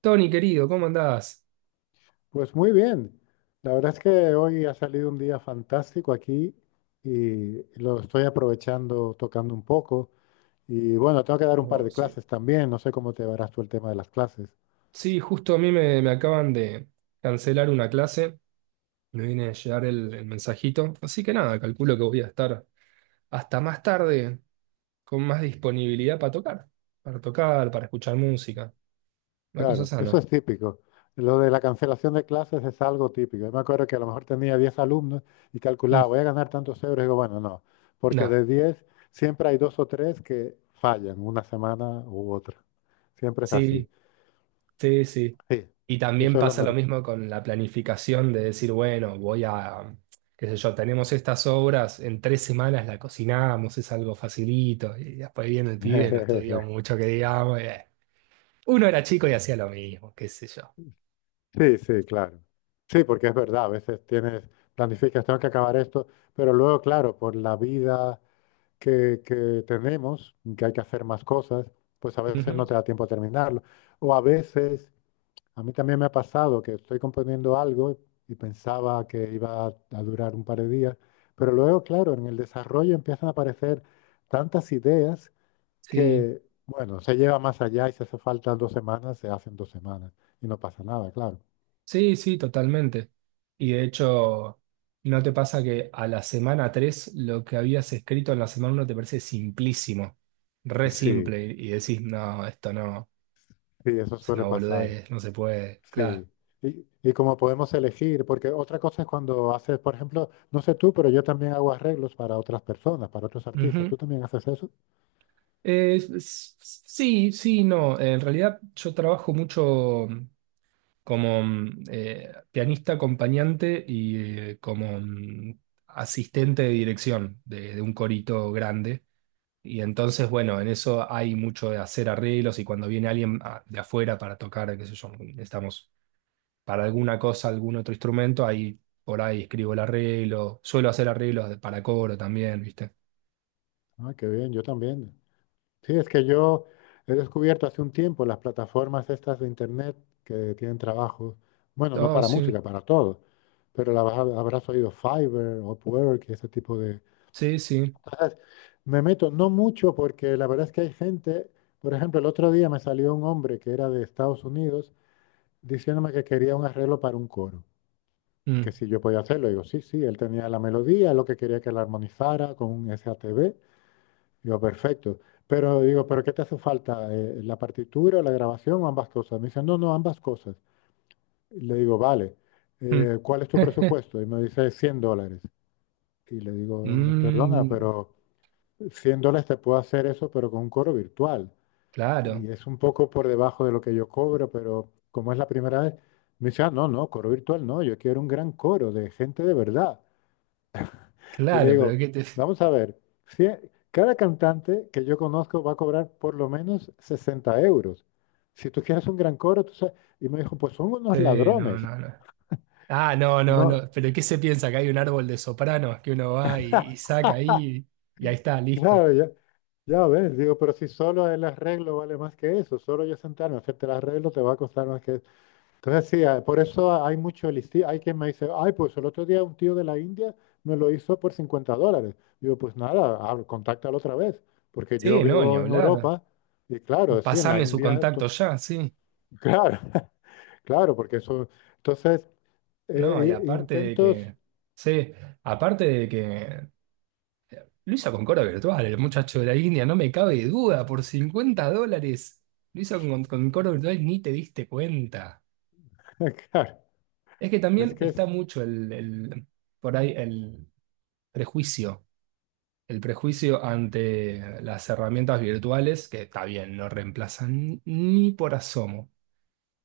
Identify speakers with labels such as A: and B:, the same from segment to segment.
A: Tony, querido, ¿cómo andás?
B: Pues muy bien. La verdad es que hoy ha salido un día fantástico aquí y lo estoy aprovechando tocando un poco. Y bueno, tengo que dar un par
A: Oh,
B: de
A: sí.
B: clases también. No sé cómo te verás tú el tema de las clases.
A: Sí, justo a mí me acaban de cancelar una clase, me viene a llegar el mensajito, así que nada, calculo que voy a estar hasta más tarde con más disponibilidad para tocar, para escuchar música, una cosa
B: Claro, eso
A: sana.
B: es típico. Lo de la cancelación de clases es algo típico. Yo me acuerdo que a lo mejor tenía 10 alumnos y
A: Mm,
B: calculaba, voy a ganar tantos euros. Y digo, bueno, no, porque
A: nada,
B: de 10 siempre hay dos o tres que fallan una semana u otra. Siempre es así.
A: sí, sí, sí.
B: Sí,
A: Y también
B: eso es lo
A: pasa lo
B: normal.
A: mismo con la planificación de decir, bueno, qué sé yo, tenemos estas obras, en 3 semanas la cocinamos, es algo facilito, y después viene el pibe, no estudió mucho que digamos, y, uno era chico y hacía lo mismo, qué sé yo.
B: Sí, sí, claro. Sí, porque es verdad, a veces tienes, planificas, tengo que acabar esto, pero luego, claro, por la vida que tenemos, que hay que hacer más cosas, pues a veces no
A: Ujú.
B: te da tiempo a terminarlo. O a veces, a mí también me ha pasado que estoy componiendo algo y pensaba que iba a durar un par de días, pero luego, claro, en el desarrollo empiezan a aparecer tantas ideas
A: Sí,
B: que, bueno, se lleva más allá y si hace falta 2 semanas, se hacen 2 semanas y no pasa nada, claro.
A: sí, sí, totalmente. Y de hecho, ¿no te pasa que a la semana 3 lo que habías escrito en la semana uno te parece simplísimo, re
B: Sí.
A: simple, y decís, no, esto no?
B: Sí, eso
A: Es
B: suele
A: una
B: pasar.
A: boludez, no se puede, claro.
B: Sí. Y como podemos elegir, porque otra cosa es cuando haces, por ejemplo, no sé tú, pero yo también hago arreglos para otras personas, para otros artistas.
A: Ujú.
B: ¿Tú también haces eso?
A: Eh, s- s- sí, sí, no. En realidad yo trabajo mucho como pianista acompañante y como asistente de dirección de un corito grande. Y entonces, bueno, en eso hay mucho de hacer arreglos y cuando viene alguien de afuera para tocar, qué sé yo, estamos para alguna cosa, algún otro instrumento, ahí por ahí escribo el arreglo. Suelo hacer arreglos para coro también, ¿viste?
B: Ah, qué bien, yo también. Sí, es que yo he descubierto hace un tiempo las plataformas estas de internet que tienen trabajo, bueno, no
A: Oh,
B: para
A: sí,
B: música, para todo, pero la habrás oído Fiverr, Upwork y ese tipo.
A: sí, sí.
B: Me meto, no mucho, porque la verdad es que hay gente, por ejemplo, el otro día me salió un hombre que era de Estados Unidos diciéndome que quería un arreglo para un coro,
A: Mm,
B: que si yo podía hacerlo. Digo, sí, sí, él tenía la melodía, lo que quería que la armonizara con un S A T SATB. Digo, perfecto. Pero digo, ¿pero qué te hace falta? ¿La partitura, la grabación o ambas cosas? Me dice, no, no, ambas cosas. Y le digo, vale,
A: mm.
B: ¿cuál es tu presupuesto? Y me dice, $100. Y le digo, perdona,
A: Mm,
B: pero... $100 te puedo hacer eso, pero con un coro virtual.
A: claro,
B: Y es un poco por debajo de lo que yo cobro, pero como es la primera vez, me dice, ah, no, no, coro virtual no, yo quiero un gran coro de gente de verdad. Y le
A: claro, pero
B: digo,
A: ¿qué te...
B: vamos a ver, cada cantante que yo conozco va a cobrar por lo menos 60 euros. Si tú quieres un gran coro, tú sabes. Y me dijo, pues son unos
A: Sí, no,
B: ladrones.
A: no, no. Ah, no, no,
B: No,
A: no. Pero ¿qué se piensa? Que hay un árbol de sopranos que uno va y saca ahí y ahí está, listo.
B: claro, ya, ya ves, digo, pero si solo el arreglo vale más que eso, solo yo sentarme a hacerte el arreglo te va a costar más que eso. Entonces, sí, ah, por eso hay mucho Hay quien me dice, ay, pues el otro día un tío de la India me lo hizo por $50. Digo, pues nada, contáctalo otra vez, porque yo
A: Sí, no, ni
B: vivo en
A: hablar.
B: Europa y claro, sí, en la
A: Pasame su
B: India,
A: contacto
B: to-
A: ya, sí.
B: claro, claro, porque eso. Entonces,
A: No, y aparte de
B: intentos,
A: que... Sí, aparte de que... Lo hizo con Cora Virtual, el muchacho de la India, no me cabe duda, por $50. Lo hizo con Cora Virtual, ni te diste cuenta.
B: claro,
A: Es que
B: es
A: también
B: que es.
A: está mucho por ahí prejuicio, el prejuicio ante las herramientas virtuales, que está bien, no reemplazan ni por asomo,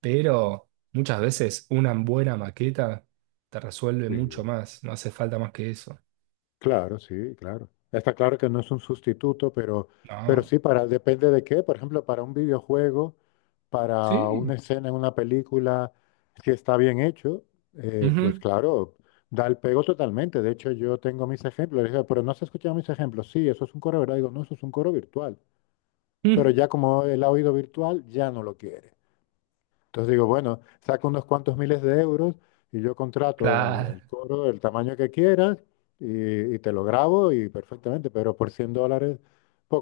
A: pero muchas veces una buena maqueta te resuelve mucho
B: Sí.
A: más, no hace falta más que eso.
B: Claro, sí, claro. Está claro que no es un sustituto, pero
A: No.
B: sí, para, depende de qué. Por ejemplo, para un videojuego, para
A: Sí.
B: una escena en una película, si está bien hecho, pues
A: Ujú.
B: claro, da el pego totalmente. De hecho, yo tengo mis ejemplos. Le digo, pero no has escuchado mis ejemplos. Sí, eso es un coro, ¿verdad? Digo, no, eso es un coro virtual. Pero
A: Mm.
B: ya como el oído virtual, ya no lo quiere. Entonces digo, bueno, saco unos cuantos miles de euros y yo contrato el,
A: Claro.
B: el coro del tamaño que quieras y te lo grabo y perfectamente, pero por $100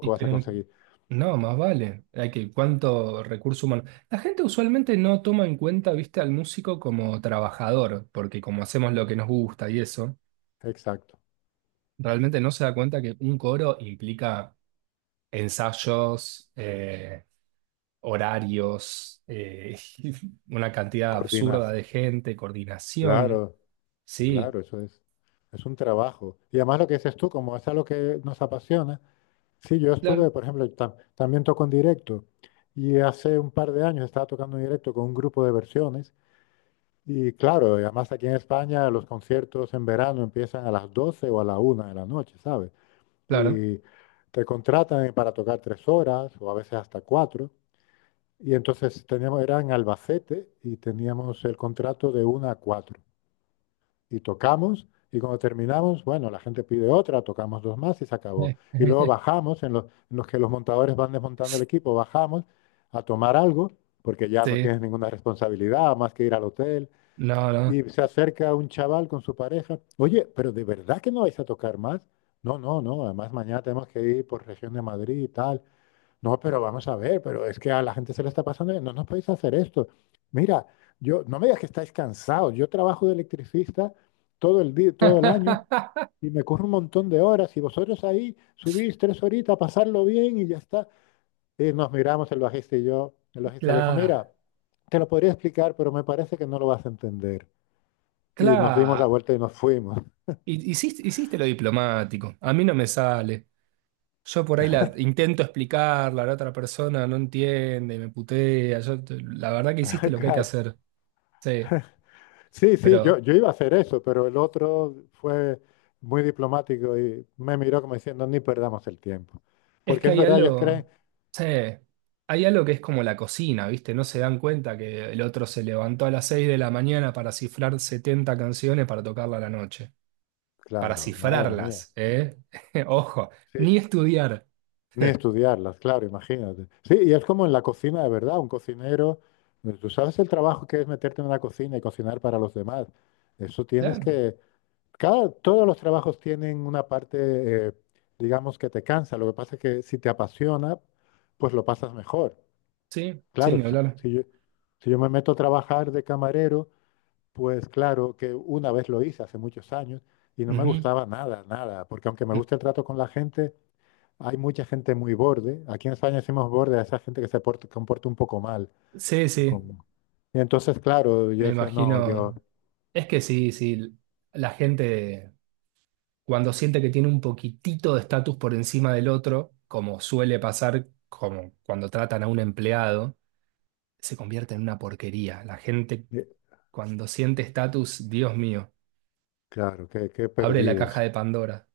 A: Y
B: vas a
A: pero
B: conseguir.
A: no, más vale. Hay que, ¿cuánto recurso humano? La gente usualmente no toma en cuenta, viste, al músico como trabajador, porque como hacemos lo que nos gusta y eso,
B: Exacto.
A: realmente no se da cuenta que un coro implica ensayos, horarios, una cantidad absurda
B: Coordinas.
A: de gente, coordinación.
B: Claro,
A: Sí,
B: claro, eso es. Es un trabajo. Y además lo que dices tú, como es algo que nos apasiona. Sí, yo estuve,
A: claro,
B: por ejemplo, también toco en directo y hace un par de años estaba tocando en directo con un grupo de versiones. Y claro, y además aquí en España los conciertos en verano empiezan a las 12 o a la 1 de la noche, ¿sabes?
A: claro.
B: Y te contratan para tocar 3 horas o a veces hasta cuatro. Y entonces teníamos, era en Albacete y teníamos el contrato de 1 a 4. Y tocamos y cuando terminamos, bueno, la gente pide otra, tocamos dos más y se acabó. Y luego bajamos, en los que los montadores van desmontando el equipo, bajamos a tomar algo, porque ya no
A: Sí,
B: tienes ninguna responsabilidad más que ir al hotel.
A: no, no.
B: Y se acerca un chaval con su pareja. Oye, pero ¿de verdad que no vais a tocar más? No, no, no. Además, mañana tenemos que ir por región de Madrid y tal. No, pero vamos a ver, pero es que a la gente se le está pasando bien. No nos podéis hacer esto. Mira, yo, no me digas que estáis cansados. Yo trabajo de electricista todo el día, todo el año y me corro un montón de horas. Y vosotros ahí subís 3 horitas a pasarlo bien y ya está. Y nos miramos el bajista y yo. El bajista le dijo,
A: Claro,
B: mira, te lo podría explicar, pero me parece que no lo vas a entender y nos dimos la
A: claro.
B: vuelta y nos fuimos.
A: Hiciste lo diplomático. A mí no me sale. Yo por ahí la intento explicarla, la otra persona no entiende, me putea. Yo la verdad que hiciste lo que hay que
B: Claro.
A: hacer. Sí,
B: Sí, sí, yo,
A: pero
B: yo iba a hacer eso, pero el otro fue muy diplomático y me miró como diciendo, ni perdamos el tiempo.
A: es
B: Porque
A: que
B: es
A: hay
B: verdad, ellos
A: algo,
B: creen,
A: sí, hay algo que es como la cocina, ¿viste? No se dan cuenta que el otro se levantó a las 6 de la mañana para cifrar 70 canciones para tocarla a la noche. Para
B: claro, madre mía,
A: cifrarlas, ¿eh? Ojo,
B: sí,
A: ni
B: s-
A: estudiar.
B: ni estudiarlas, claro, imagínate. Sí, y es como en la cocina de verdad, un cocinero, tú sabes el trabajo que es meterte en una cocina y cocinar para los demás. Eso tienes
A: Claro,
B: que, cada, todos los trabajos tienen una parte, eh, digamos, que te cansa. Lo que pasa es que si te apasiona, pues lo pasas mejor.
A: sí, sí,
B: Claro,
A: ni
B: si,
A: hablar.
B: si yo, si yo me meto a trabajar de camarero, pues claro que una vez lo hice hace muchos años y no me
A: Ujú.
B: gustaba nada, nada, porque aunque me gusta el trato con la gente, hay mucha gente muy borde. Aquí en España decimos borde a esa gente que se porta, comporta un poco mal.
A: Sí, sí.
B: Con- Y entonces, claro, yo
A: Me
B: decía, no, yo,
A: imagino, es que sí, sí, la gente cuando siente que tiene un poquitito de estatus por encima del otro, como suele pasar como cuando tratan a un empleado, se convierte en una porquería. La gente
B: eh,
A: cuando siente estatus, Dios mío,
B: claro, que qué qué
A: abre la
B: perdido.
A: caja de Pandora.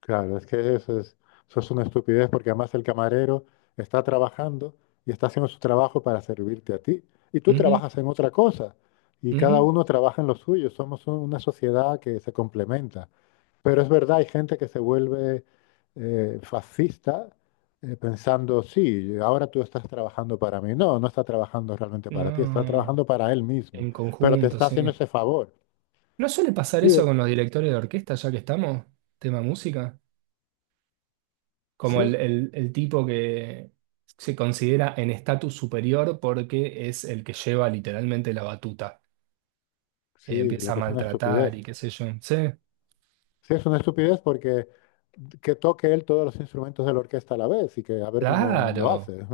B: Claro, es que eso es una estupidez porque además el camarero está trabajando y está haciendo su trabajo para servirte a ti. Y tú
A: Ujú,
B: trabajas en otra cosa y cada
A: ujú.
B: uno trabaja en lo suyo. Somos un- una sociedad que se complementa. Pero es verdad, hay gente que se vuelve fascista pensando, sí, ahora tú estás trabajando para mí. No, no está trabajando realmente para ti, está
A: No,
B: trabajando para él mismo.
A: en
B: Pero te
A: conjunto,
B: está haciendo
A: sí.
B: ese favor.
A: ¿No suele pasar eso
B: Sí,
A: con los directores de orquesta, ya que estamos? Tema música. Como
B: sí,
A: el tipo que se considera en estatus superior porque es el que lleva literalmente la batuta. Eh,
B: sí, lo
A: empieza a
B: que es una estupidez.
A: maltratar y qué sé yo. Sí,
B: Sí, es una estupidez porque que toque él todos los instrumentos de la orquesta a la vez y que a ver cómo lo hace.
A: claro,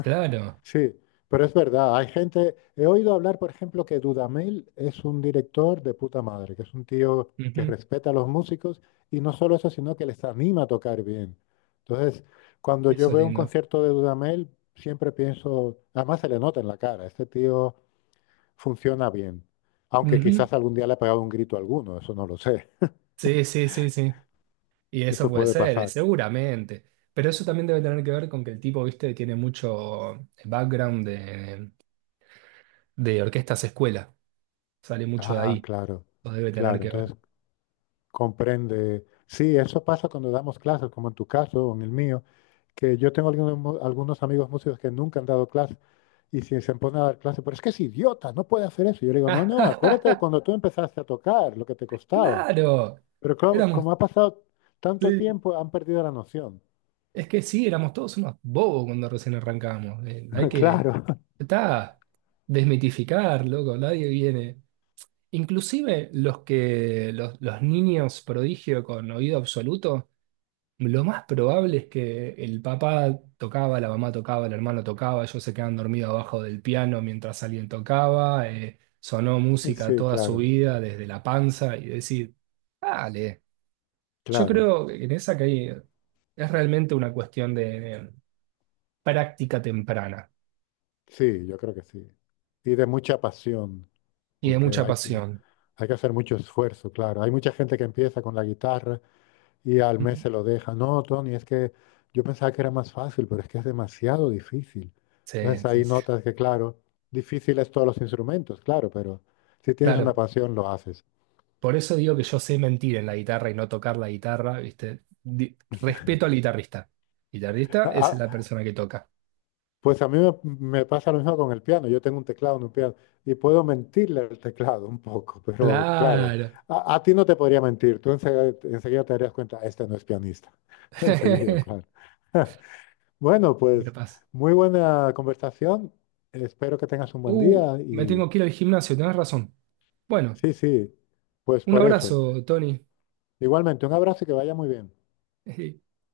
A: claro.
B: Sí, pero es verdad, hay gente, he oído hablar, por ejemplo, que Dudamel es un director de puta madre, que es un tío que
A: Ujú.
B: respeta a los músicos y no solo eso, sino que les anima a tocar bien. Entonces, cuando yo
A: Eso es
B: veo un
A: lindo.
B: concierto de Dudamel, siempre pienso, además se le nota en la cara, este tío funciona bien, aunque
A: Ujú.
B: quizás algún día le ha pegado un grito a alguno, eso no lo sé,
A: Sí, sí, sí, sí. Y eso
B: eso
A: puede
B: puede
A: ser,
B: pasar.
A: seguramente. Pero eso también debe tener que ver con que el tipo, viste, tiene mucho background de orquestas escuela. Sale mucho de
B: Ah,
A: ahí.
B: claro,
A: Lo debe tener
B: claro.
A: que ver.
B: Entonces, comprende. Sí, eso pasa cuando damos clases, como en tu caso o en el mío, que yo tengo algunos, algunos amigos músicos que nunca han dado clases y si se ponen a dar clases, pero es que es idiota, no puede hacer eso. Yo le digo, no, no, acuérdate de cuando tú empezaste a tocar, lo que te costaba.
A: Claro.
B: Pero como,
A: Éramos
B: como ha pasado tanto
A: Sí,
B: tiempo, han perdido la noción.
A: es que sí, éramos todos unos bobos cuando recién arrancamos. Hay que,
B: Claro,
A: está, desmitificar, loco, nadie viene. Inclusive los niños prodigio con oído absoluto, lo más probable es que el papá tocaba, la mamá tocaba, el hermano tocaba, ellos se quedan dormidos abajo del piano mientras alguien tocaba, sonó música
B: sí,
A: toda su
B: claro,
A: vida desde la panza y decir, dale. Yo
B: claro.
A: creo que en esa que hay, es realmente una cuestión de práctica temprana
B: Sí, yo creo que sí. Y de mucha pasión.
A: y de
B: Porque
A: mucha pasión.
B: hay que hacer mucho esfuerzo, claro. Hay mucha gente que empieza con la guitarra y al mes
A: Ujú.
B: se lo deja. No, Tony, es que yo pensaba que era más fácil, pero es que es demasiado difícil. Entonces
A: Sí,
B: ahí
A: sí, sí.
B: notas que, claro, difícil es todos los instrumentos, claro, pero si tienes una
A: Claro,
B: pasión, lo haces.
A: por eso digo que yo sé mentir en la guitarra y no tocar la guitarra, ¿viste? Respeto al guitarrista. Guitarrista es
B: A-
A: la persona que toca.
B: Pues a mí me pasa lo mismo con el piano. Yo tengo un teclado en un piano y puedo mentirle al teclado un poco, pero claro,
A: Claro.
B: a ti no te podría mentir. Tú enseguida, enseguida te darías cuenta, este no es pianista. Enseguida, claro. Bueno, pues
A: Capaz.
B: muy buena conversación. Espero que tengas un buen
A: Uh,
B: día
A: me
B: y
A: tengo que ir al gimnasio, tenés razón. Bueno,
B: sí, sí, pues
A: un
B: por eso.
A: abrazo, Tony.
B: Igualmente, un abrazo y que vaya muy bien.